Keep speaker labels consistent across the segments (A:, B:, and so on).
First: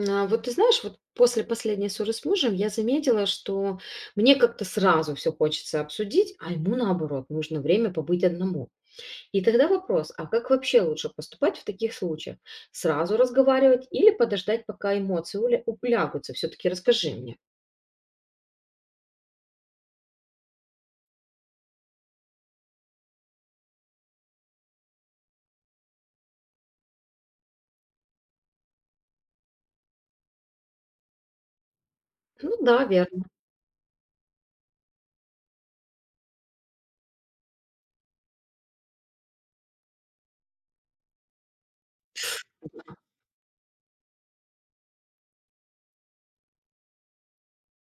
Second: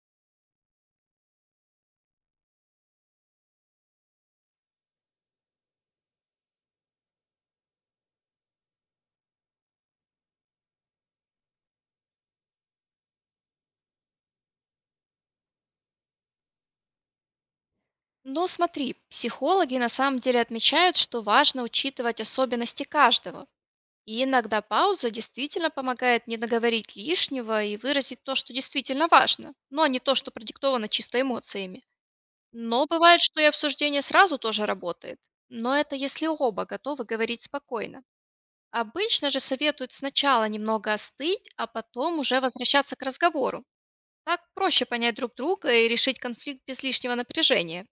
A: А, вот ты знаешь, вот после последней ссоры с мужем я заметила, что мне как-то сразу все хочется обсудить, а ему наоборот, нужно время побыть одному. И тогда вопрос, а как вообще лучше поступать в таких случаях? Сразу разговаривать или подождать, пока улягутся? Все-таки расскажи мне.
B: Ну, смотри, психологи на самом деле отмечают, что важно учитывать особенности каждого. И иногда пауза действительно помогает не наговорить лишнего и выразить то, что действительно важно, но не то, что продиктовано чисто эмоциями.
A: Ну да,
B: Но бывает,
A: верно.
B: что и обсуждение сразу тоже работает. Но это если оба готовы говорить спокойно. Обычно же советуют сначала немного остыть, а потом уже возвращаться к разговору. Так проще понять друг друга и решить конфликт без лишнего напряжения.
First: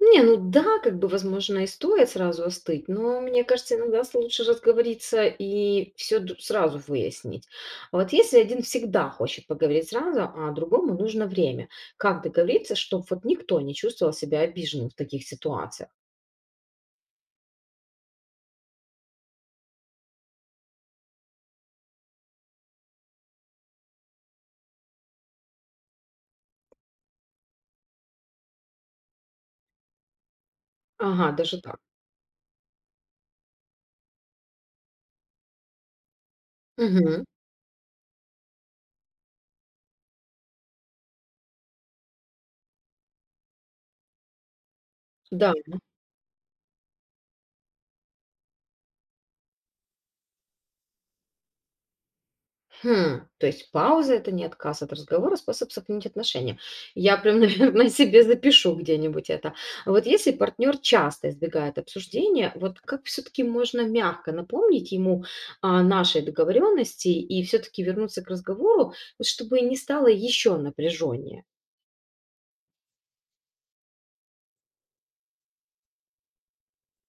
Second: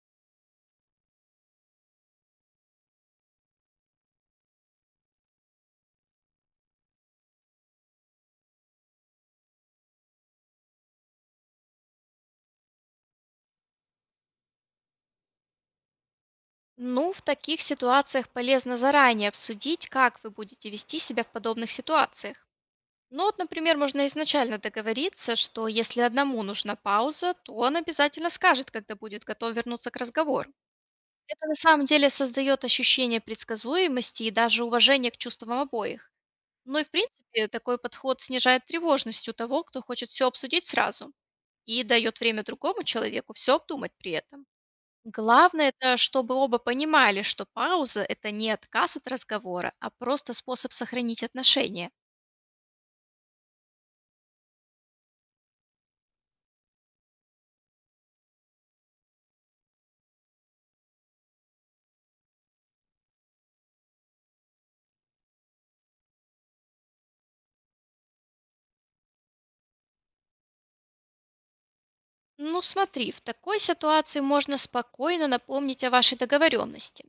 A: Не, ну да, как бы, возможно, и стоит сразу остыть, но мне кажется, иногда лучше разговориться и все сразу выяснить. А вот если один всегда хочет поговорить сразу, а другому нужно время, как договориться, чтобы вот никто не чувствовал себя обиженным в таких ситуациях?
B: Ну, в таких ситуациях полезно заранее обсудить, как вы будете вести себя в подобных ситуациях. Ну вот, например, можно изначально договориться, что если одному нужна пауза, то он обязательно скажет, когда будет готов вернуться к разговору.
A: Ага,
B: Это на
A: даже так.
B: самом деле создает ощущение предсказуемости и даже уважения к чувствам обоих. Ну и в
A: Мгм.
B: принципе такой подход снижает тревожность у того, кто хочет все обсудить сразу, и дает время другому человеку все обдумать при этом.
A: Да.
B: Главное, это чтобы оба понимали, что пауза– это не отказ от разговора, а просто способ сохранить отношения.
A: Хм, то есть пауза — это не отказ от разговора, а способ сохранить отношения. Я прям, наверное, себе запишу где-нибудь это. А вот если партнер часто избегает обсуждения, вот как все-таки можно мягко напомнить ему о нашей договоренности и все-таки вернуться к разговору, вот чтобы не стало еще напряженнее?
B: Ну смотри, в такой ситуации можно спокойно напомнить о вашей договоренности.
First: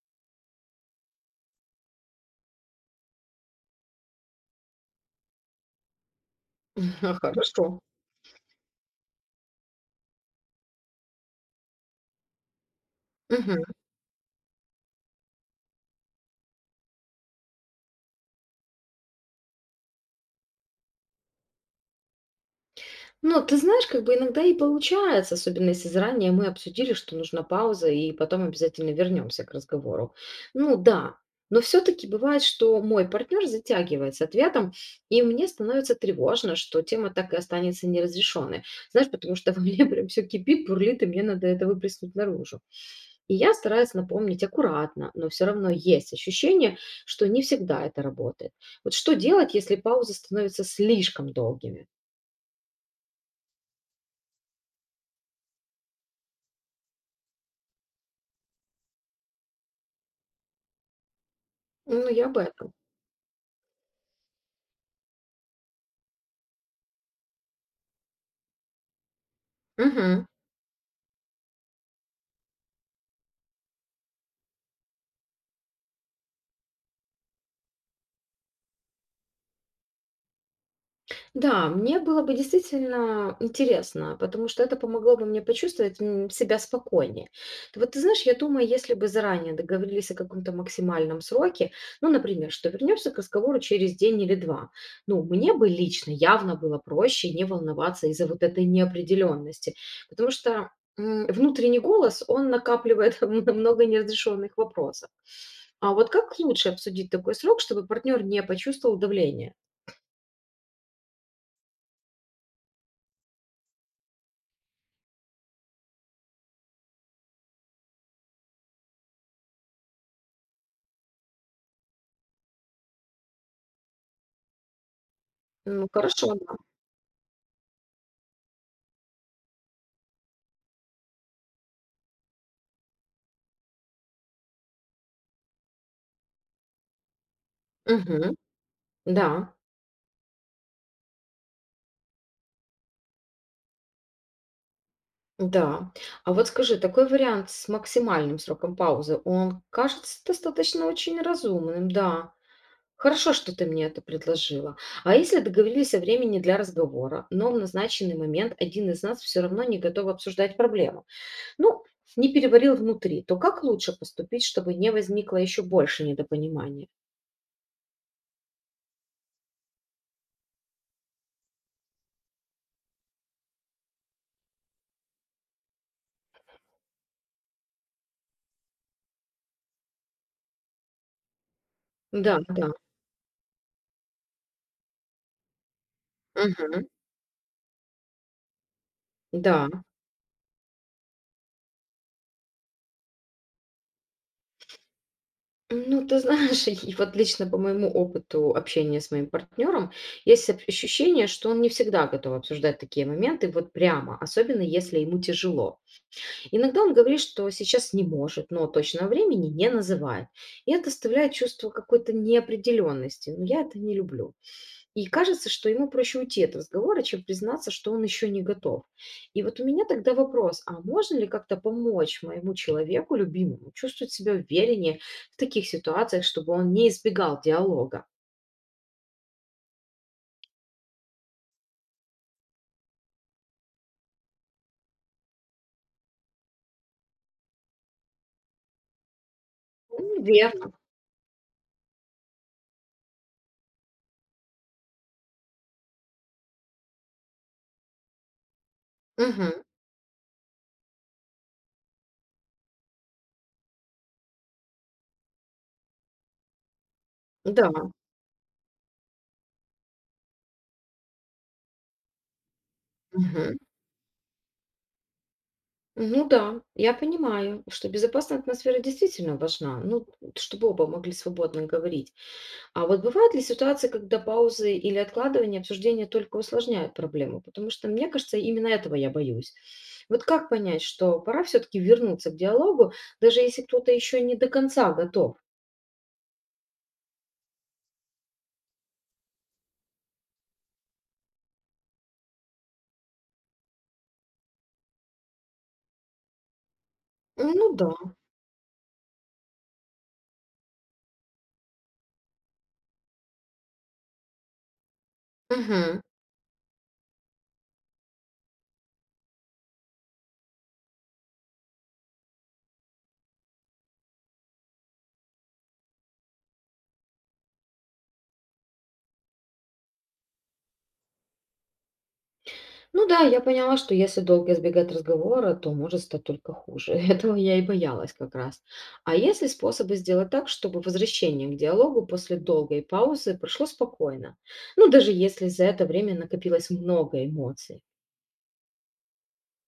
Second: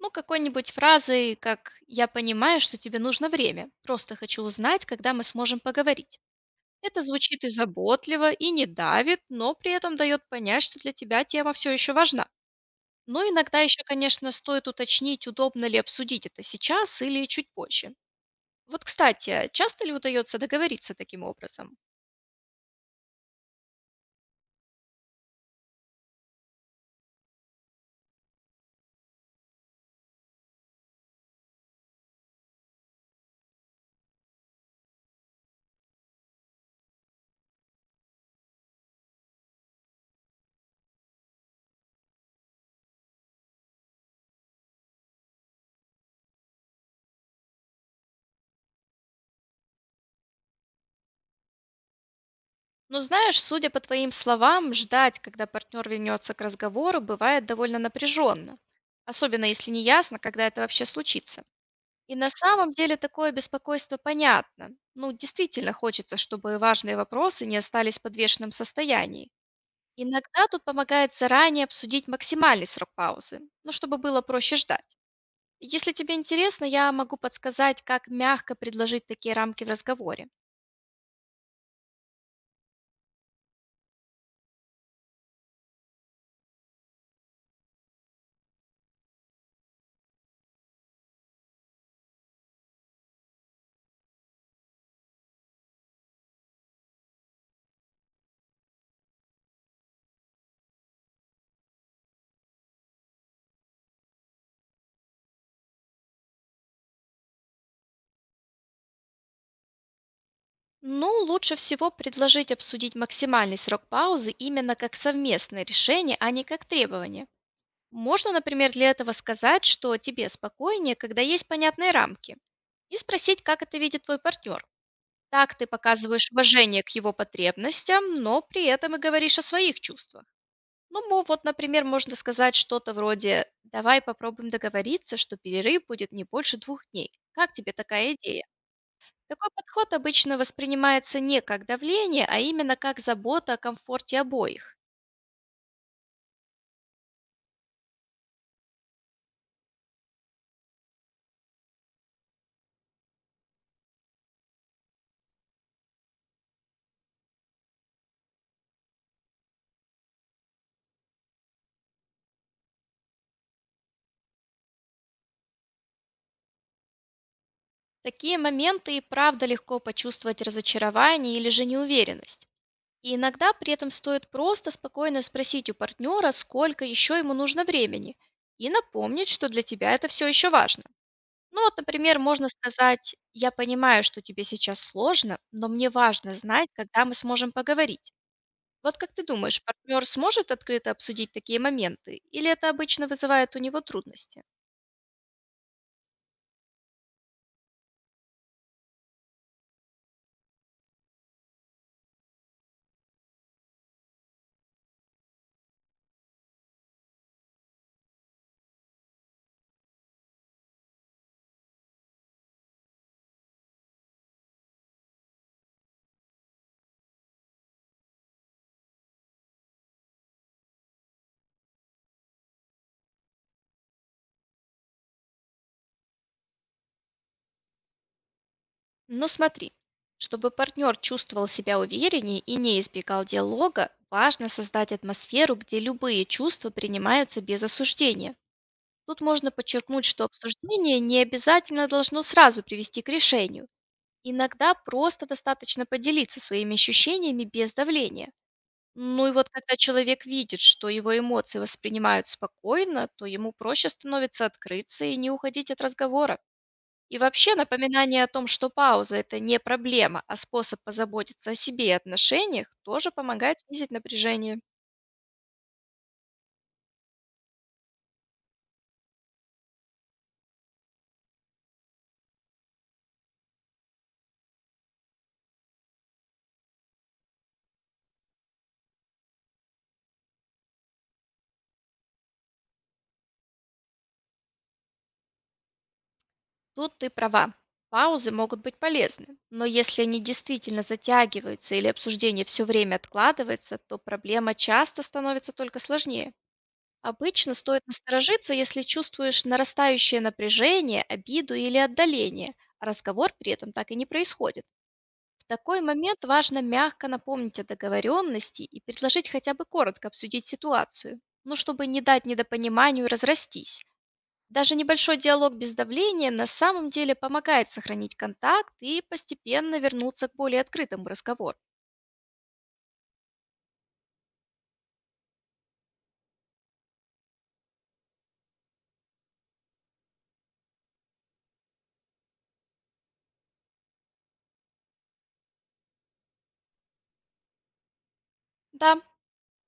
B: Ну, какой-нибудь фразой, как «я понимаю, что тебе нужно время, просто хочу узнать, когда мы сможем поговорить». Это звучит и
A: Хорошо.
B: заботливо, и не давит, но при этом дает понять, что для тебя тема все еще важна. Но иногда
A: Мгм.
B: еще, конечно, стоит уточнить, удобно ли обсудить это сейчас или чуть позже. Вот, кстати, часто ли удается договориться таким образом?
A: Ну, ты знаешь, как бы иногда и получается, особенно если заранее мы обсудили, что нужна пауза, и потом обязательно вернемся к разговору. Ну да, но все-таки бывает, что мой партнер затягивает с ответом, и мне становится тревожно, что тема так и останется неразрешенной. Знаешь, потому что во мне прям все кипит, бурлит, и мне надо это выплеснуть наружу. И я стараюсь напомнить аккуратно, но все равно есть ощущение, что не всегда это работает. Вот что делать, если паузы становятся слишком долгими?
B: Но знаешь, судя по твоим словам, ждать, когда партнер вернется к разговору, бывает довольно напряженно. Особенно, если не ясно, когда это вообще случится.
A: Ну,
B: И
A: я
B: на
A: об этом.
B: самом деле такое беспокойство понятно. Ну, действительно хочется, чтобы важные вопросы не остались в подвешенном состоянии.
A: Мгм.
B: Иногда тут помогает заранее обсудить максимальный срок паузы, ну, чтобы было проще ждать. Если тебе интересно, я могу подсказать, как мягко предложить такие рамки в разговоре.
A: Да, мне было бы действительно интересно, потому что это помогло бы мне почувствовать себя спокойнее. Вот ты знаешь, я думаю, если бы заранее договорились о каком-то максимальном сроке, ну, например, что вернемся к разговору через день или два, ну, мне бы лично явно было проще не волноваться из-за вот этой неопределенности, потому что внутренний голос, он накапливает много неразрешенных вопросов. А вот как лучше обсудить такой срок, чтобы партнер не почувствовал давление?
B: Ну, лучше всего предложить обсудить максимальный срок паузы именно как совместное решение, а не как требование. Можно, например, для этого сказать, что тебе спокойнее, когда есть понятные рамки, и спросить, как это видит твой партнер. Так ты
A: Ну,
B: показываешь
A: хорошо, да.
B: уважение к его потребностям, но при этом и говоришь о своих чувствах. Ну, вот, например, можно сказать что-то вроде «давай попробуем договориться, что перерыв будет не больше 2 дней». Как тебе такая
A: Мгм.
B: идея?
A: Да,
B: Такой подход обычно воспринимается не как давление, а именно как забота о комфорте обоих.
A: да. А вот скажи, такой вариант с максимальным сроком паузы, он кажется достаточно очень разумным, да. Хорошо, что ты мне это предложила. А если договорились о времени для разговора, но в назначенный момент один из нас все равно не готов обсуждать проблему, ну, не переварил внутри, то как лучше поступить, чтобы не возникло еще больше недопонимания?
B: Такие моменты и правда легко почувствовать разочарование или же неуверенность. И иногда при этом стоит просто спокойно спросить у партнера, сколько еще ему нужно времени, и напомнить, что для тебя это все еще важно. Ну вот, например,
A: Да,
B: можно
A: да.
B: сказать, я понимаю, что тебе сейчас сложно, но мне важно знать,
A: Мгм.
B: когда мы сможем поговорить. Вот как ты думаешь,
A: Да.
B: партнер сможет открыто обсудить такие моменты, или это обычно вызывает у него трудности?
A: Ну, ты знаешь, и вот лично по моему опыту общения с моим партнером есть ощущение, что он не всегда готов обсуждать такие моменты вот прямо, особенно если ему тяжело. Иногда он говорит, что сейчас не может, но точного времени не называет. И это оставляет чувство какой-то неопределенности. Но я это не люблю. И кажется, что ему проще уйти от разговора, чем признаться, что он еще не готов. И вот у меня тогда вопрос, а можно ли как-то помочь моему человеку, любимому, чувствовать себя увереннее в таких ситуациях, чтобы он не избегал диалога?
B: Но смотри, чтобы партнер чувствовал себя увереннее и не избегал диалога, важно создать атмосферу, где любые чувства принимаются без осуждения. Тут можно подчеркнуть, что
A: Верно.
B: обсуждение не обязательно должно сразу привести к решению. Иногда просто достаточно поделиться своими ощущениями без давления. Ну и вот
A: Мгм.
B: когда человек видит, что его эмоции воспринимают спокойно, то ему проще становится открыться и не уходить от разговора. И вообще
A: Да.
B: напоминание о том, что пауза– это не проблема, а способ позаботиться о себе и отношениях, тоже
A: Мгм.
B: помогает снизить напряжение.
A: Ну да, я понимаю, что безопасная атмосфера действительно важна, ну, чтобы оба могли свободно говорить. А вот бывают ли ситуации, когда паузы или откладывание обсуждения только усложняют проблему? Потому что, мне кажется, именно этого я боюсь. Вот как понять, что пора все-таки вернуться к диалогу, даже если кто-то еще не до конца готов?
B: Тут ты права. Паузы могут быть полезны, но если они действительно затягиваются или обсуждение все время откладывается, то проблема часто становится только сложнее. Обычно
A: Ну
B: стоит
A: да.
B: насторожиться, если чувствуешь нарастающее напряжение, обиду или отдаление, а разговор при этом так и не происходит. В такой
A: Мгм.
B: момент важно мягко напомнить о договоренности и предложить хотя бы коротко обсудить ситуацию, ну чтобы не дать недопониманию разрастись. Даже небольшой диалог без давления на самом деле помогает сохранить контакт и постепенно вернуться к более открытому разговору.
A: Ну да, я поняла, что если долго избегать разговора, то может стать только хуже. Этого я и боялась как раз. А есть ли способы сделать так, чтобы возвращение к диалогу после долгой паузы прошло спокойно? Ну, даже если за это время накопилось много эмоций.
B: Да,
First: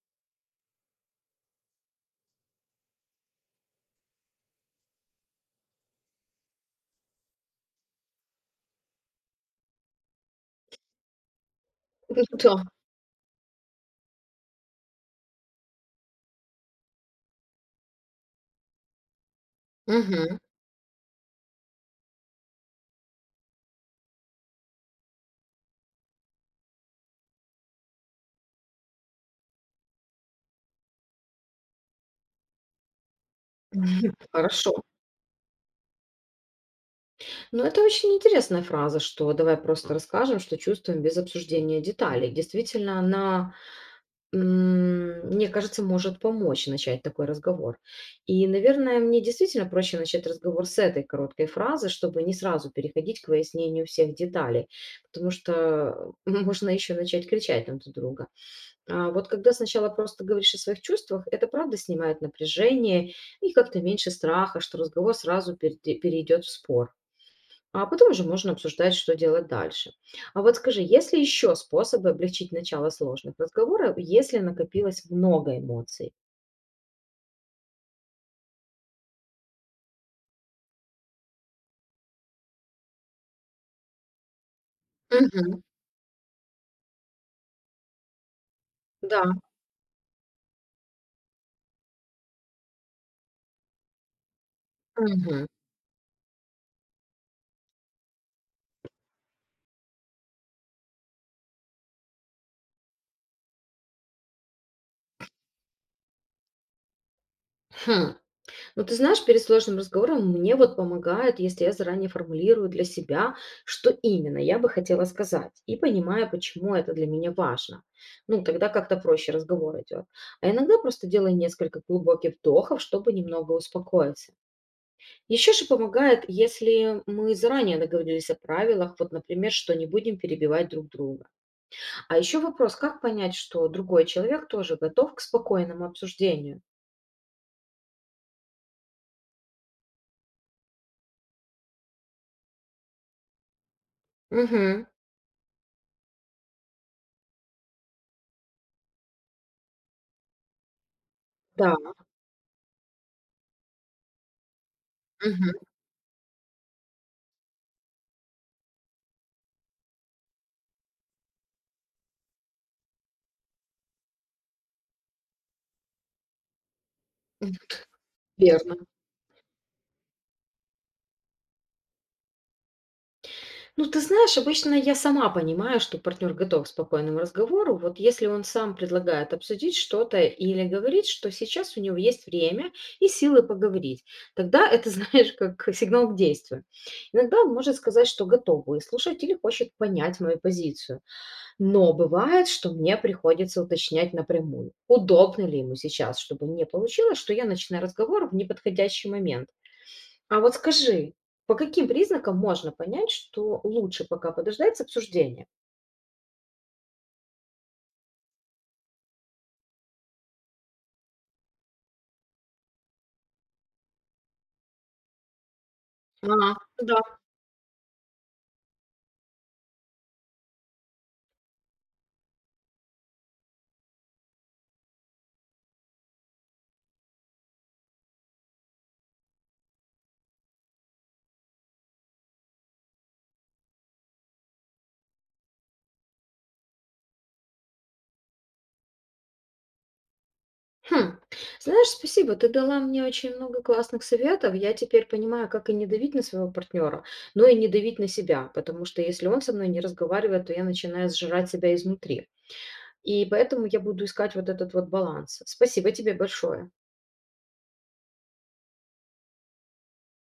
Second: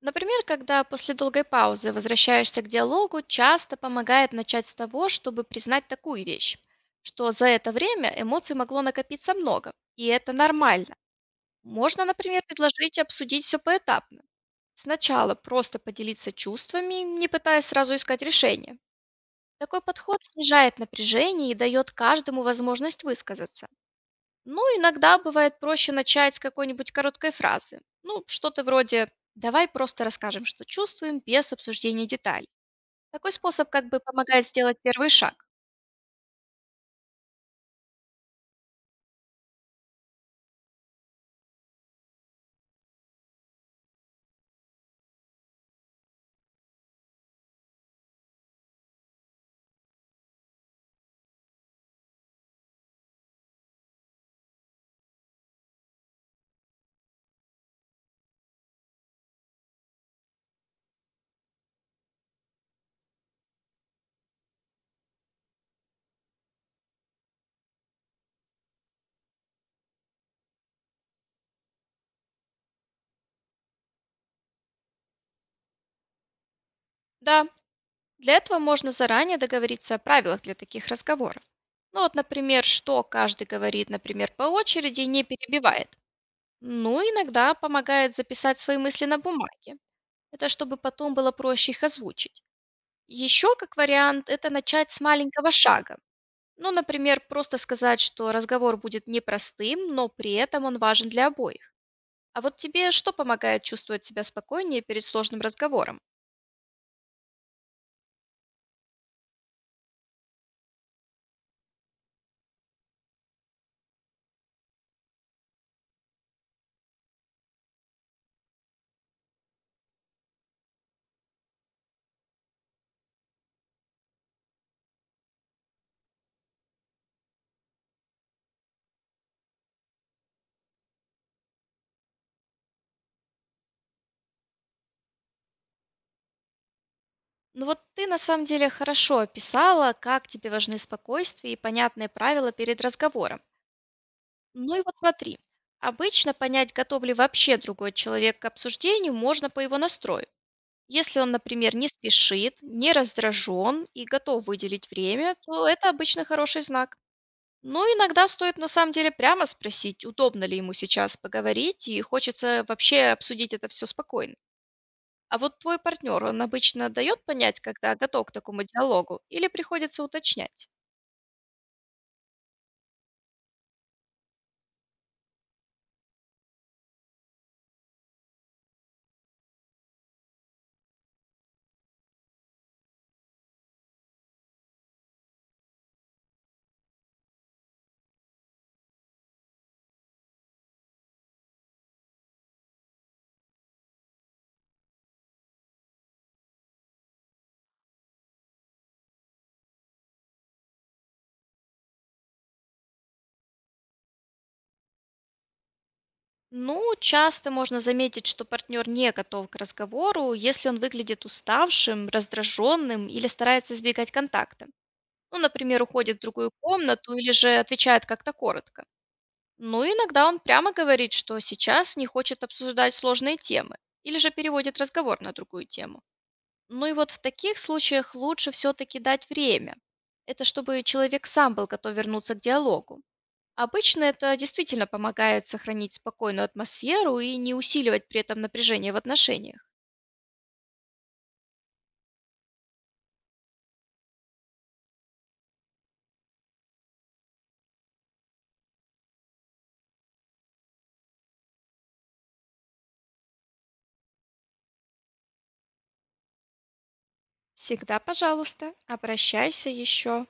B: например, когда после долгой паузы возвращаешься к диалогу, часто помогает начать с того, чтобы признать такую вещь, что за это время эмоций могло накопиться много, и это нормально. Можно, например,
A: Да.
B: предложить обсудить все поэтапно. Сначала просто поделиться чувствами, не пытаясь сразу искать решение. Такой подход
A: Мгм.
B: снижает напряжение и дает каждому возможность высказаться. Ну, иногда бывает проще начать с какой-нибудь короткой фразы. Ну, что-то вроде «давай просто расскажем, что чувствуем, без обсуждения деталей». Такой способ как бы помогает
A: Хорошо.
B: сделать первый шаг.
A: Ну, это очень интересная фраза, что давай просто расскажем, что чувствуем без обсуждения деталей. Действительно, она, мне кажется, может помочь начать такой разговор. И, наверное, мне действительно проще начать разговор с этой короткой фразы, чтобы не сразу переходить к выяснению всех деталей, потому что можно еще начать кричать на друг друга. А, вот когда сначала просто говоришь о своих чувствах, это правда снимает напряжение и как-то меньше страха, что разговор сразу перейдет в спор. А потом уже можно обсуждать, что делать дальше. А вот скажи, есть ли еще способы облегчить начало сложных разговоров, если накопилось много эмоций?
B: Да, для этого можно заранее договориться о правилах для таких разговоров. Ну вот, например, что каждый говорит, например, по очереди и не
A: Мгм.
B: перебивает. Ну, иногда помогает записать свои мысли на
A: Да.
B: бумаге. Это чтобы потом было проще их озвучить. Еще как вариант это начать с
A: Мгм.
B: маленького шага. Ну, например, просто сказать, что разговор будет непростым, но при этом он важен для обоих. А вот тебе что помогает чувствовать себя спокойнее перед сложным разговором?
A: Хм. Ну, ты знаешь, перед сложным разговором мне вот помогает, если я заранее формулирую для себя, что именно я бы хотела сказать, и понимаю, почему это для меня важно. Ну, тогда как-то проще разговор идет. А иногда просто делаю несколько глубоких вдохов, чтобы немного успокоиться. Еще же помогает, если мы заранее договорились о правилах, вот, например, что не будем перебивать друг друга. А еще вопрос, как понять, что другой человек тоже готов к спокойному обсуждению?
B: Ну вот ты на самом деле хорошо описала, как тебе важны спокойствие и понятные правила перед разговором. Ну и
A: Угу.
B: вот смотри, обычно понять, готов ли вообще другой человек к обсуждению, можно по его настрою. Если он,
A: Да,
B: например, не спешит, не раздражен и готов выделить время,
A: мгм.
B: то это обычно хороший знак. Ну, иногда стоит на самом деле прямо спросить, удобно ли ему сейчас поговорить и хочется вообще обсудить это все спокойно. А вот твой партнер, он обычно дает понять, когда готов к такому
A: Верно.
B: диалогу, или приходится уточнять?
A: Ну, ты знаешь, обычно я сама понимаю, что партнер готов к спокойному разговору. Вот если он сам предлагает обсудить что-то или говорит, что сейчас у него есть время и силы поговорить, тогда это, знаешь, как сигнал к действию. Иногда он может сказать, что готов выслушать или хочет понять мою позицию. Но бывает, что мне приходится уточнять напрямую, удобно ли ему сейчас, чтобы не получилось, что я начинаю разговор в неподходящий момент. А вот скажи, по каким признакам можно понять, что лучше пока подождать с обсуждением?
B: Ну, часто можно заметить, что партнер не готов к разговору, если он выглядит уставшим, раздраженным или старается избегать контакта. Ну, например, уходит в
A: Ага,
B: другую
A: да.
B: комнату или же отвечает как-то коротко. Ну, иногда он прямо говорит, что сейчас не хочет обсуждать сложные темы, или же переводит разговор на другую тему. Ну и вот в таких случаях лучше все-таки дать время. Это чтобы человек сам был готов вернуться к диалогу. Обычно это действительно помогает сохранить спокойную атмосферу и не усиливать при этом напряжение в отношениях.
A: Хм, знаешь, спасибо, ты дала мне очень много классных советов. Я теперь понимаю, как и не давить на своего партнера, но и не давить на себя, потому что если он со мной не разговаривает, то я начинаю сжирать себя изнутри. И поэтому я буду искать вот этот вот баланс. Спасибо тебе большое.
B: Всегда, пожалуйста, обращайся еще.